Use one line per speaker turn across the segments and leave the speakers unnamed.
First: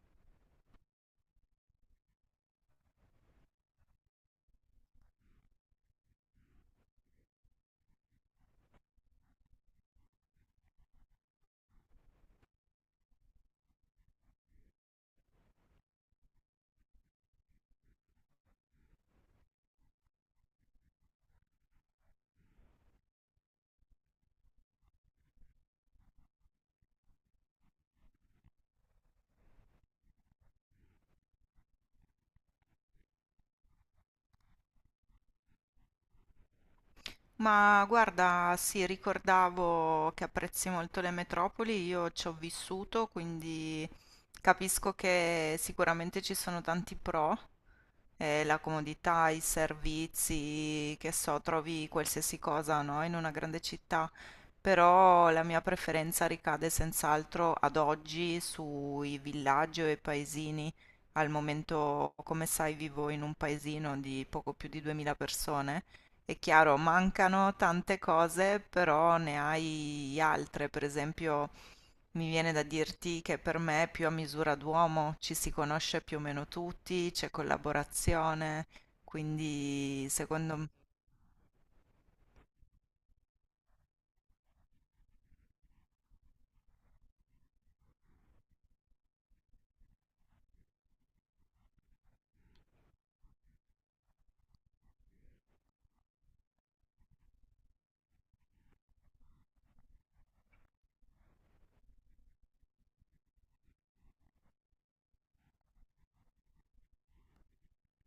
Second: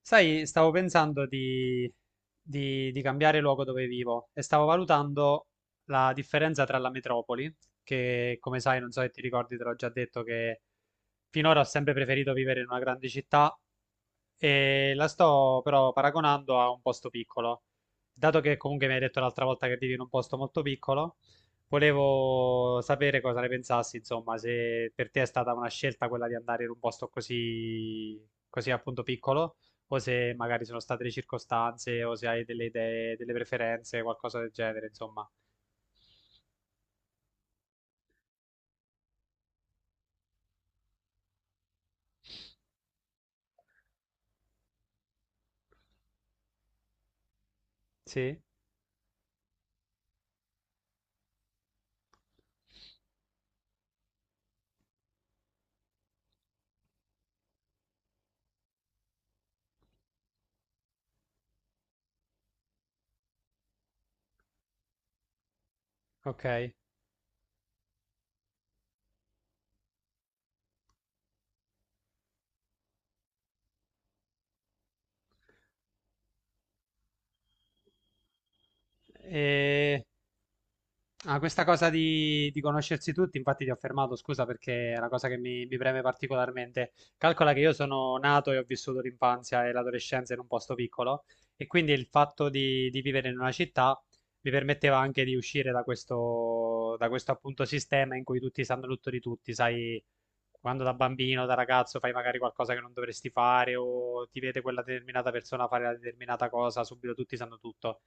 Sai, stavo pensando di cambiare luogo dove vivo e stavo valutando la differenza tra la metropoli, che come sai, non so se ti ricordi, te l'ho già detto che finora ho sempre preferito vivere in una grande città e la sto però paragonando a un posto piccolo. Dato che comunque mi hai detto l'altra volta che vivi in un posto molto piccolo, volevo sapere cosa ne pensassi, insomma, se per te è stata una scelta quella di andare in un posto così, così appunto piccolo, o se magari sono state le circostanze, o se hai delle idee, delle preferenze, qualcosa del genere, insomma.
Ma guarda, sì, ricordavo che apprezzi molto le metropoli, io ci ho vissuto, quindi capisco che sicuramente ci sono tanti pro,
Sì,
la comodità, i servizi, che so, trovi qualsiasi cosa, no? In una grande città. Però la mia preferenza ricade senz'altro ad oggi sui villaggi o i paesini. Al momento, come sai, vivo in un paesino di poco più di 2.000 persone. È
ok.
chiaro, mancano tante cose, però ne hai altre, per esempio. Mi viene da dirti che per me è più a misura d'uomo, ci si conosce più o meno tutti, c'è collaborazione,
E
quindi secondo,
Ah, questa cosa di conoscersi tutti, infatti ti ho fermato, scusa perché è una cosa che mi preme particolarmente. Calcola che io sono nato e ho vissuto l'infanzia e l'adolescenza in un posto piccolo e quindi il fatto di vivere in una città mi permetteva anche di uscire da questo appunto sistema in cui tutti sanno tutto di tutti, sai, quando da bambino, da ragazzo fai magari qualcosa che non dovresti fare o ti vede quella determinata persona fare la determinata cosa, subito tutti sanno tutto.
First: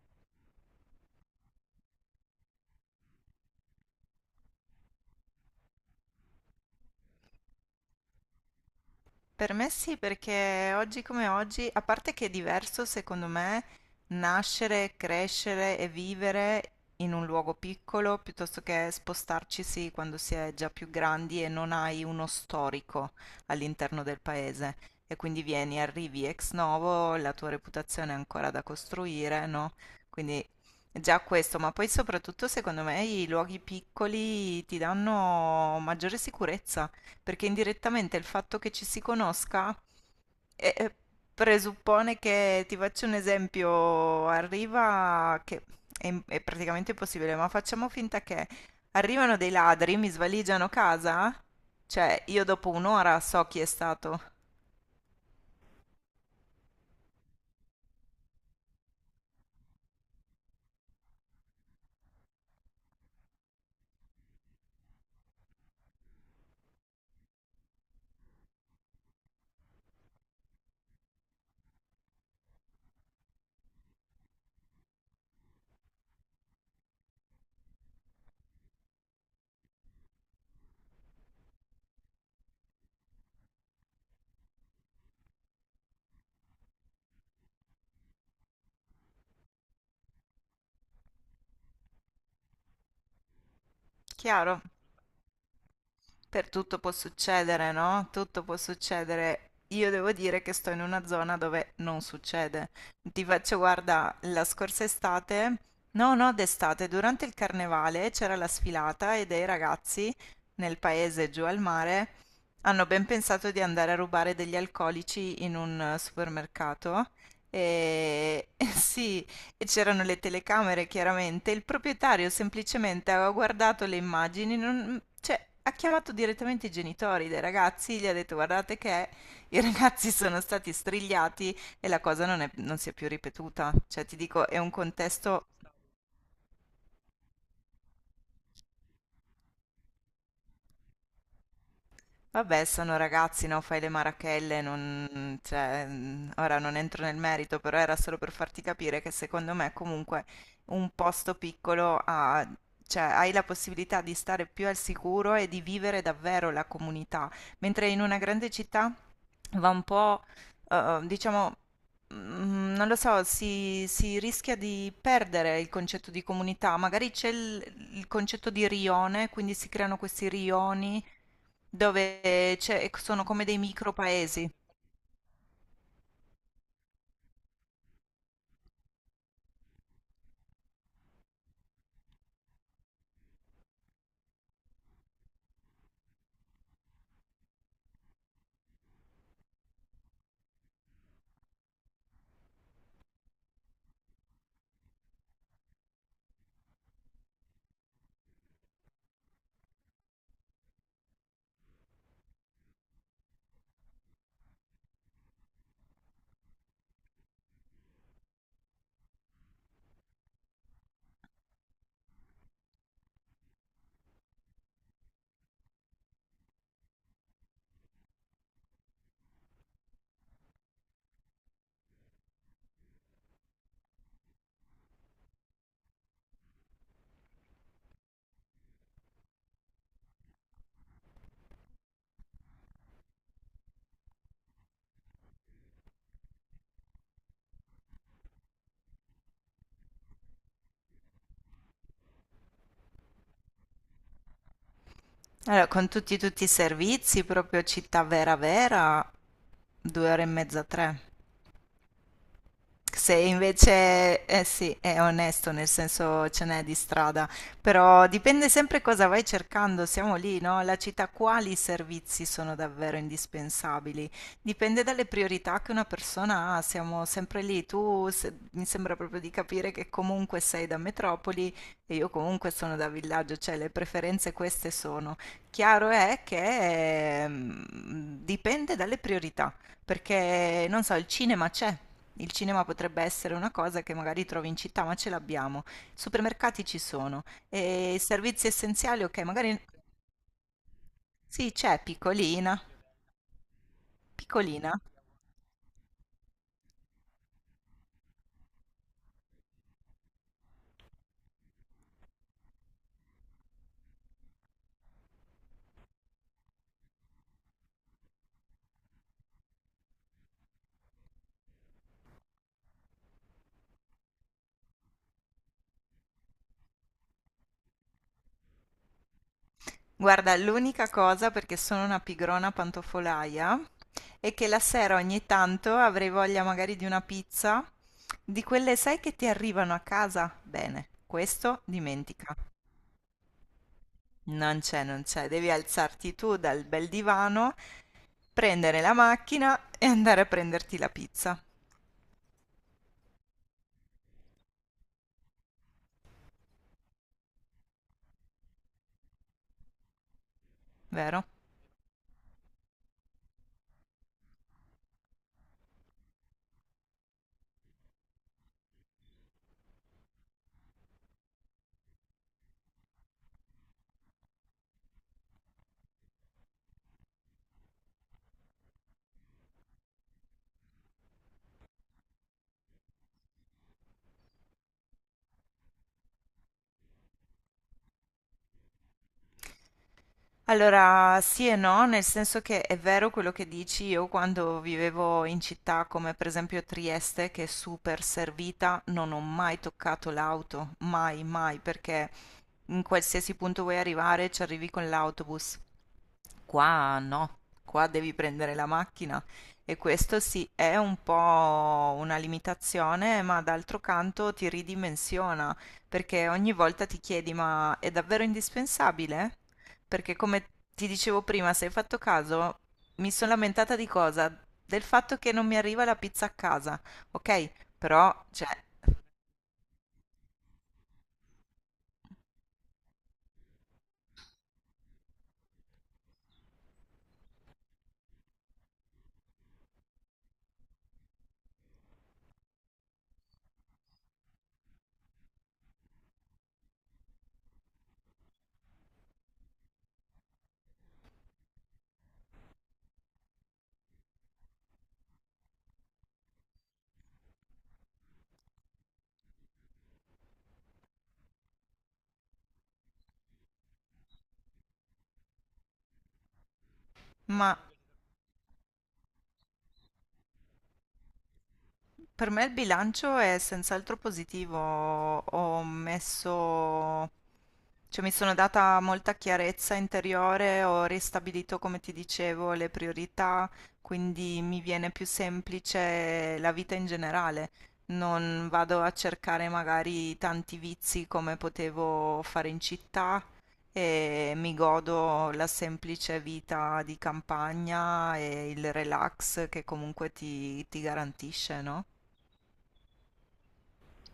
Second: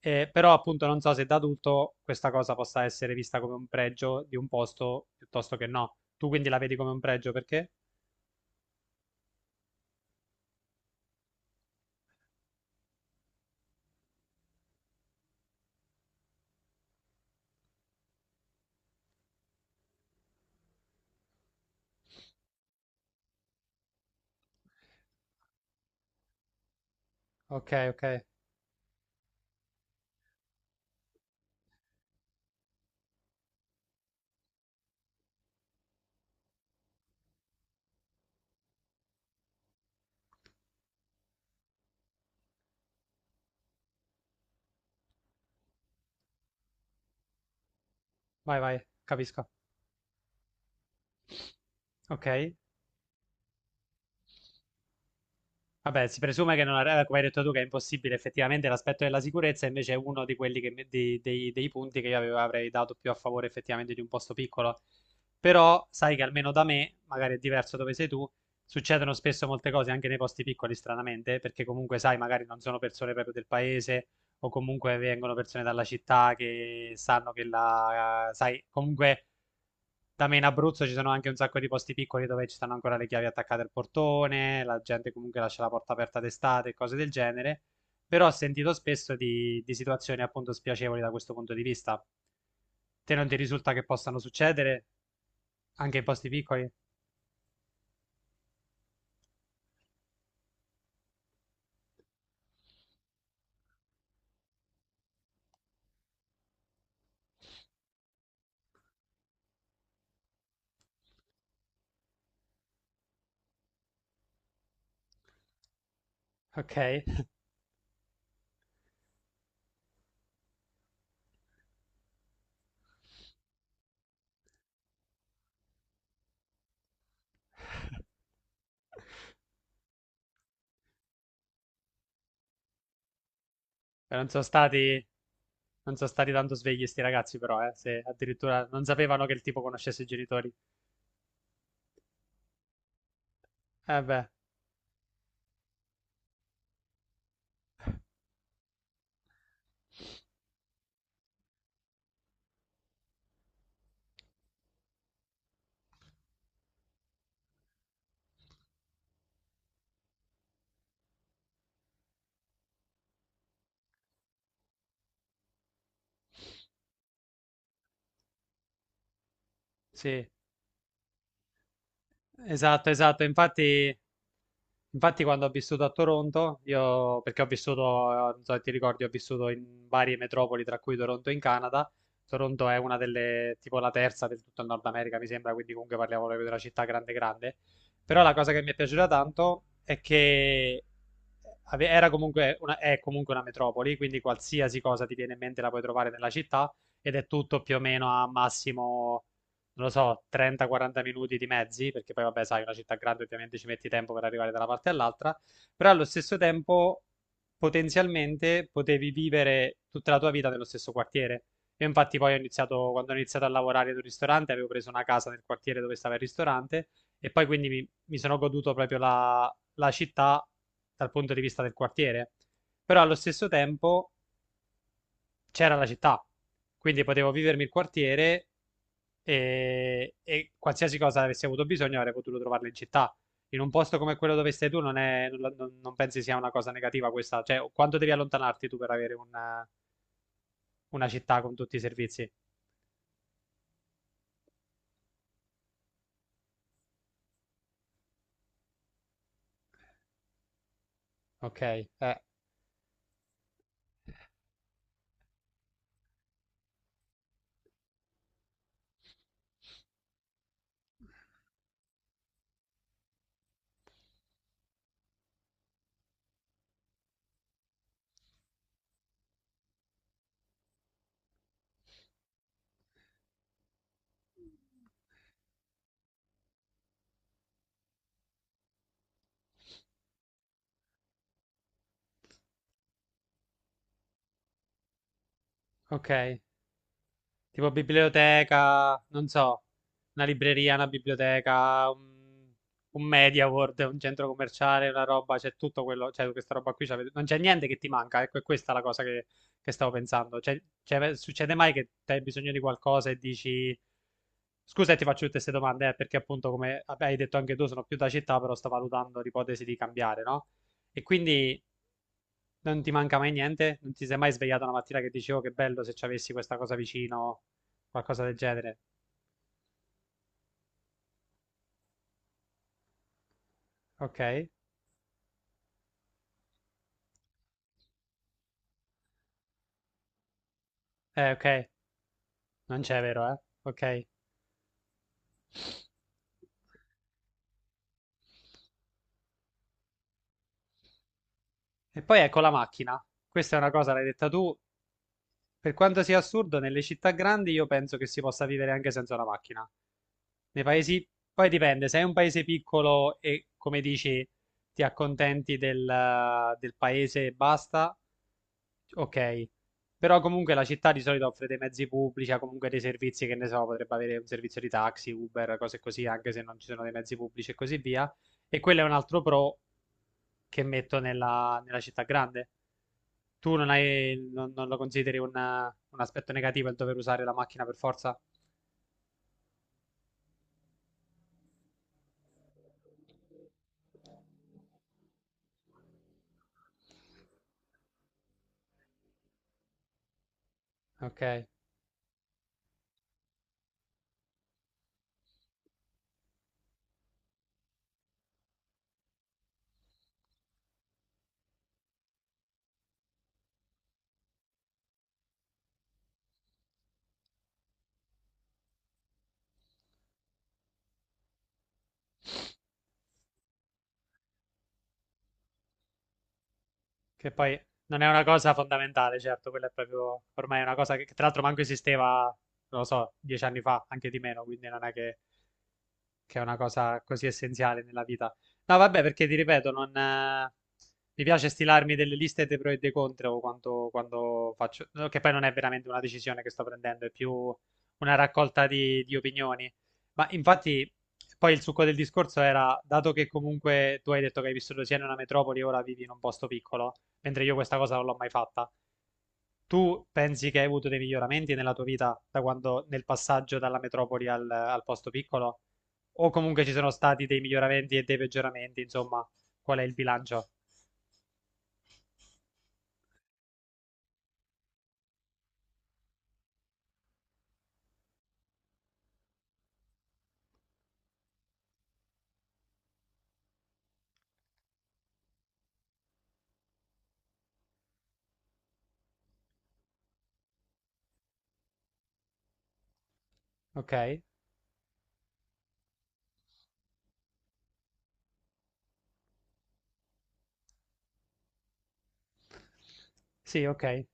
Però appunto non so se da adulto questa cosa possa essere vista come un pregio di un posto piuttosto che no. Tu quindi la vedi come un pregio perché?
Per me sì, perché oggi come oggi, a parte che è diverso secondo me nascere, crescere e vivere in un luogo piccolo piuttosto che spostarcisi quando si è già più grandi e non hai uno storico all'interno del paese. E quindi vieni, arrivi ex novo, la tua
Ok,
reputazione è
ok,
ancora da costruire, no? Quindi già questo, ma poi soprattutto secondo me i luoghi piccoli ti danno maggiore sicurezza perché indirettamente il fatto che ci si conosca eh, eh, presuppone che, ti faccio un esempio, arriva, che è praticamente impossibile, ma facciamo finta che
vai, vai,
arrivano
capisco.
dei ladri, mi svaligiano casa, cioè
Ok.
io dopo un'ora so chi è stato,
Vabbè, si presume che non arriva, come hai detto tu, che è impossibile. Effettivamente l'aspetto della sicurezza invece è uno di quelli che me- dei, dei- dei punti che io avrei dato più a favore effettivamente di un posto piccolo. Però sai che almeno da me, magari è diverso dove sei tu, succedono spesso molte cose anche nei posti piccoli, stranamente, perché comunque sai, magari non sono persone proprio del paese o comunque vengono persone dalla città che sanno che la... sai, comunque da me in Abruzzo ci sono anche un sacco di posti piccoli dove ci stanno ancora le chiavi attaccate al portone, la gente comunque lascia la porta aperta d'estate e cose del genere. Però ho sentito spesso di situazioni appunto spiacevoli da questo punto di vista. Te non ti risulta che possano
chiaro?
succedere anche in posti
Per
piccoli?
tutto può succedere, no? Tutto può succedere. Io devo dire che sto in una zona dove non succede. Ti faccio, guarda, la scorsa estate, no, no, d'estate, durante il carnevale c'era la sfilata e dei ragazzi nel paese giù al mare hanno ben pensato di andare a rubare degli alcolici in un
Ok.
supermercato. E sì, e c'erano le telecamere chiaramente, il proprietario semplicemente aveva guardato le immagini, cioè ha chiamato direttamente i genitori dei ragazzi, gli ha detto guardate che i ragazzi sono stati strigliati e la cosa non si è più ripetuta. Cioè ti
Non sono
dico, è un
stati,
contesto.
non sono stati tanto svegli sti ragazzi però, se addirittura non sapevano che il tipo conoscesse i genitori.
Vabbè, sono ragazzi, no? Fai le
Eh beh,
marachelle, non... cioè, mm, ora non entro nel merito, però era solo per farti capire che secondo me comunque un posto piccolo ha... cioè, hai la possibilità di stare più al sicuro e di vivere davvero la comunità, mentre in una grande città va un po', diciamo, non lo so, si rischia di perdere il concetto di comunità, magari c'è il concetto di rione, quindi si creano questi
sì,
rioni
esatto, esatto.
sono come dei micro
Infatti
paesi.
Infatti, quando ho vissuto a Toronto, io, perché ho vissuto, non so se ti ricordi, ho vissuto in varie metropoli, tra cui Toronto in Canada. Toronto è una delle, tipo la terza del tutto il Nord America, mi sembra, quindi comunque parliamo proprio della città grande grande. Però la cosa che mi è piaciuta tanto è che era comunque è comunque una metropoli, quindi qualsiasi cosa ti viene in mente la puoi trovare nella città ed è tutto più o meno a massimo non lo so, 30-40 minuti di mezzi, perché poi vabbè, sai, una città grande ovviamente ci metti tempo per arrivare da una parte all'altra, però allo stesso tempo potenzialmente potevi vivere tutta la tua vita nello stesso quartiere. Io infatti poi ho iniziato, quando ho iniziato a lavorare in un ristorante, avevo preso una casa nel quartiere dove stava il ristorante e poi quindi mi sono goduto proprio la città dal punto di vista del quartiere. Però allo stesso tempo c'era la città, quindi potevo vivermi il quartiere e qualsiasi cosa avessi avuto bisogno avrei potuto trovarla in città. In un posto come quello dove stai tu non, è, non, non pensi sia una cosa negativa questa? Cioè, quanto devi allontanarti tu per avere una città con tutti i servizi?
Allora, con tutti, tutti i servizi, proprio città vera vera, due ore e mezza, tre.
Ok,
Se invece, eh sì, è onesto, nel senso ce n'è di strada, però dipende sempre cosa vai cercando, siamo lì, no? La città, quali servizi sono davvero indispensabili? Dipende dalle priorità che una persona ha, siamo sempre lì. Tu se- Mi sembra proprio di capire che comunque sei da metropoli e io comunque sono da villaggio, cioè le preferenze queste sono. Chiaro è che dipende dalle priorità, perché non so, il cinema c'è. Il cinema potrebbe essere una cosa che magari trovi in città, ma ce l'abbiamo.
ok.
Supermercati ci sono.
Tipo
E i servizi
biblioteca,
essenziali, ok,
non
magari
so, una libreria, una
sì, c'è
biblioteca,
piccolina,
un Media World, un centro
piccolina.
commerciale, una roba, c'è tutto quello, cioè questa roba qui, non c'è niente che ti manca, ecco, è questa la cosa che stavo pensando. Cioè, cioè, succede mai che te hai bisogno di qualcosa e dici, scusa e ti faccio tutte queste domande, perché appunto come vabbè, hai detto anche tu, sono più da città, però sto valutando l'ipotesi di cambiare, no? E quindi non ti manca mai niente? Non ti sei mai svegliato una mattina che dicevo che bello se ci avessi questa cosa vicino, qualcosa del genere?
Guarda, l'unica cosa, perché sono una pigrona pantofolaia,
Ok?
è che la sera ogni tanto avrei voglia magari di una pizza, di quelle, sai, che ti arrivano a casa? Bene, questo
Ok,
dimentica.
non c'è, vero, eh? Ok. E
Non c'è, non c'è. Devi alzarti tu dal bel divano, prendere la macchina e andare a prenderti la pizza,
poi ecco la macchina. Questa è una cosa, l'hai detta tu. Per quanto sia assurdo, nelle città grandi io penso che si possa vivere anche senza una macchina. Nei paesi...
vero?
Poi dipende, se è un paese piccolo e, come dici, ti accontenti del paese e basta. Ok, però comunque la città di solito offre dei mezzi pubblici, ha comunque dei servizi che ne so, potrebbe avere un servizio di taxi, Uber, cose così, anche se non ci sono dei mezzi pubblici e così via. E quello è un altro pro che metto nella città grande. Tu non hai, non, non lo consideri una- un aspetto negativo il dover usare la macchina per forza?
Allora, sì e no, nel senso che è vero quello che dici, io quando vivevo in città come per esempio Trieste, che è super servita, non ho mai toccato l'auto, mai,
Ok,
mai, perché in qualsiasi punto vuoi arrivare ci arrivi con l'autobus. Qua no, qua devi prendere la macchina e questo sì, è un po' una limitazione, ma d'altro canto ti ridimensiona, perché ogni volta ti chiedi, ma è davvero indispensabile? Perché come ti dicevo prima, se hai fatto caso, mi sono lamentata di cosa? Del fatto che non mi arriva la pizza a casa,
che
ok?
poi non è
Però,
una
cioè,
cosa fondamentale, certo, quella è proprio ormai è una cosa che tra l'altro manco esisteva, non lo so, 10 anni fa, anche di meno, quindi non è che è una cosa così essenziale nella vita. No, vabbè, perché ti ripeto, non, mi piace stilarmi delle liste dei pro e dei contro quando faccio, che poi non è veramente una decisione che sto prendendo, è più una raccolta di opinioni. Ma infatti, poi il succo del discorso era, dato che comunque tu hai detto che hai vissuto sia in una metropoli, ora vivi in un posto piccolo, mentre io questa cosa non l'ho mai fatta. Tu pensi che hai avuto dei miglioramenti nella tua vita da quando, nel passaggio dalla metropoli al posto piccolo? O comunque ci sono stati dei
ma
miglioramenti e dei peggioramenti, insomma, qual è il bilancio?
Per me il bilancio è senz'altro positivo. Ho messo, cioè mi sono data molta chiarezza interiore, ho ristabilito, come ti dicevo, le priorità, quindi mi viene più semplice la vita in generale. Non vado a cercare magari tanti vizi come potevo fare in città
Ok?
e mi godo la semplice vita di campagna e il relax che comunque ti garantisce, no?
Sì, ok,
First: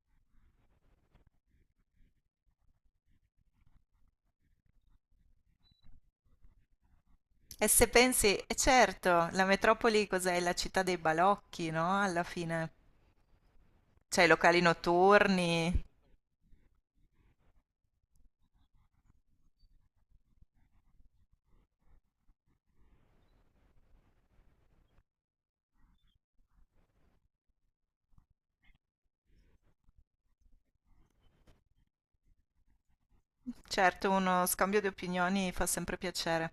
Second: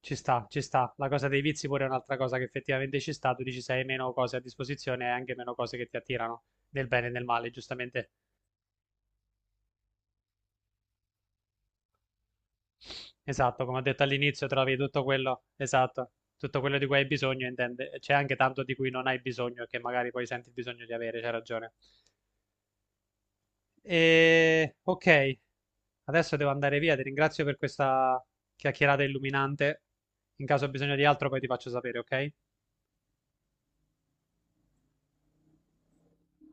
ci sta, ci sta. La cosa dei vizi pure è un'altra cosa che effettivamente ci sta. Tu dici se hai meno cose a disposizione e anche meno cose che ti attirano, nel bene e nel male,
E se
giustamente.
pensi, certo, la metropoli cos'è? La città dei balocchi, no? Alla fine
Esatto, come ho detto
c'è i
all'inizio,
locali
trovi tutto quello,
notturni.
esatto, tutto quello di cui hai bisogno, intende, c'è anche tanto di cui non hai bisogno e che magari poi senti il bisogno di avere, c'è ragione. E, ok, adesso devo andare via, ti ringrazio per questa chiacchierata illuminante. In caso ho bisogno di altro, poi ti faccio sapere, ok?
Certo, uno scambio di opinioni fa sempre piacere.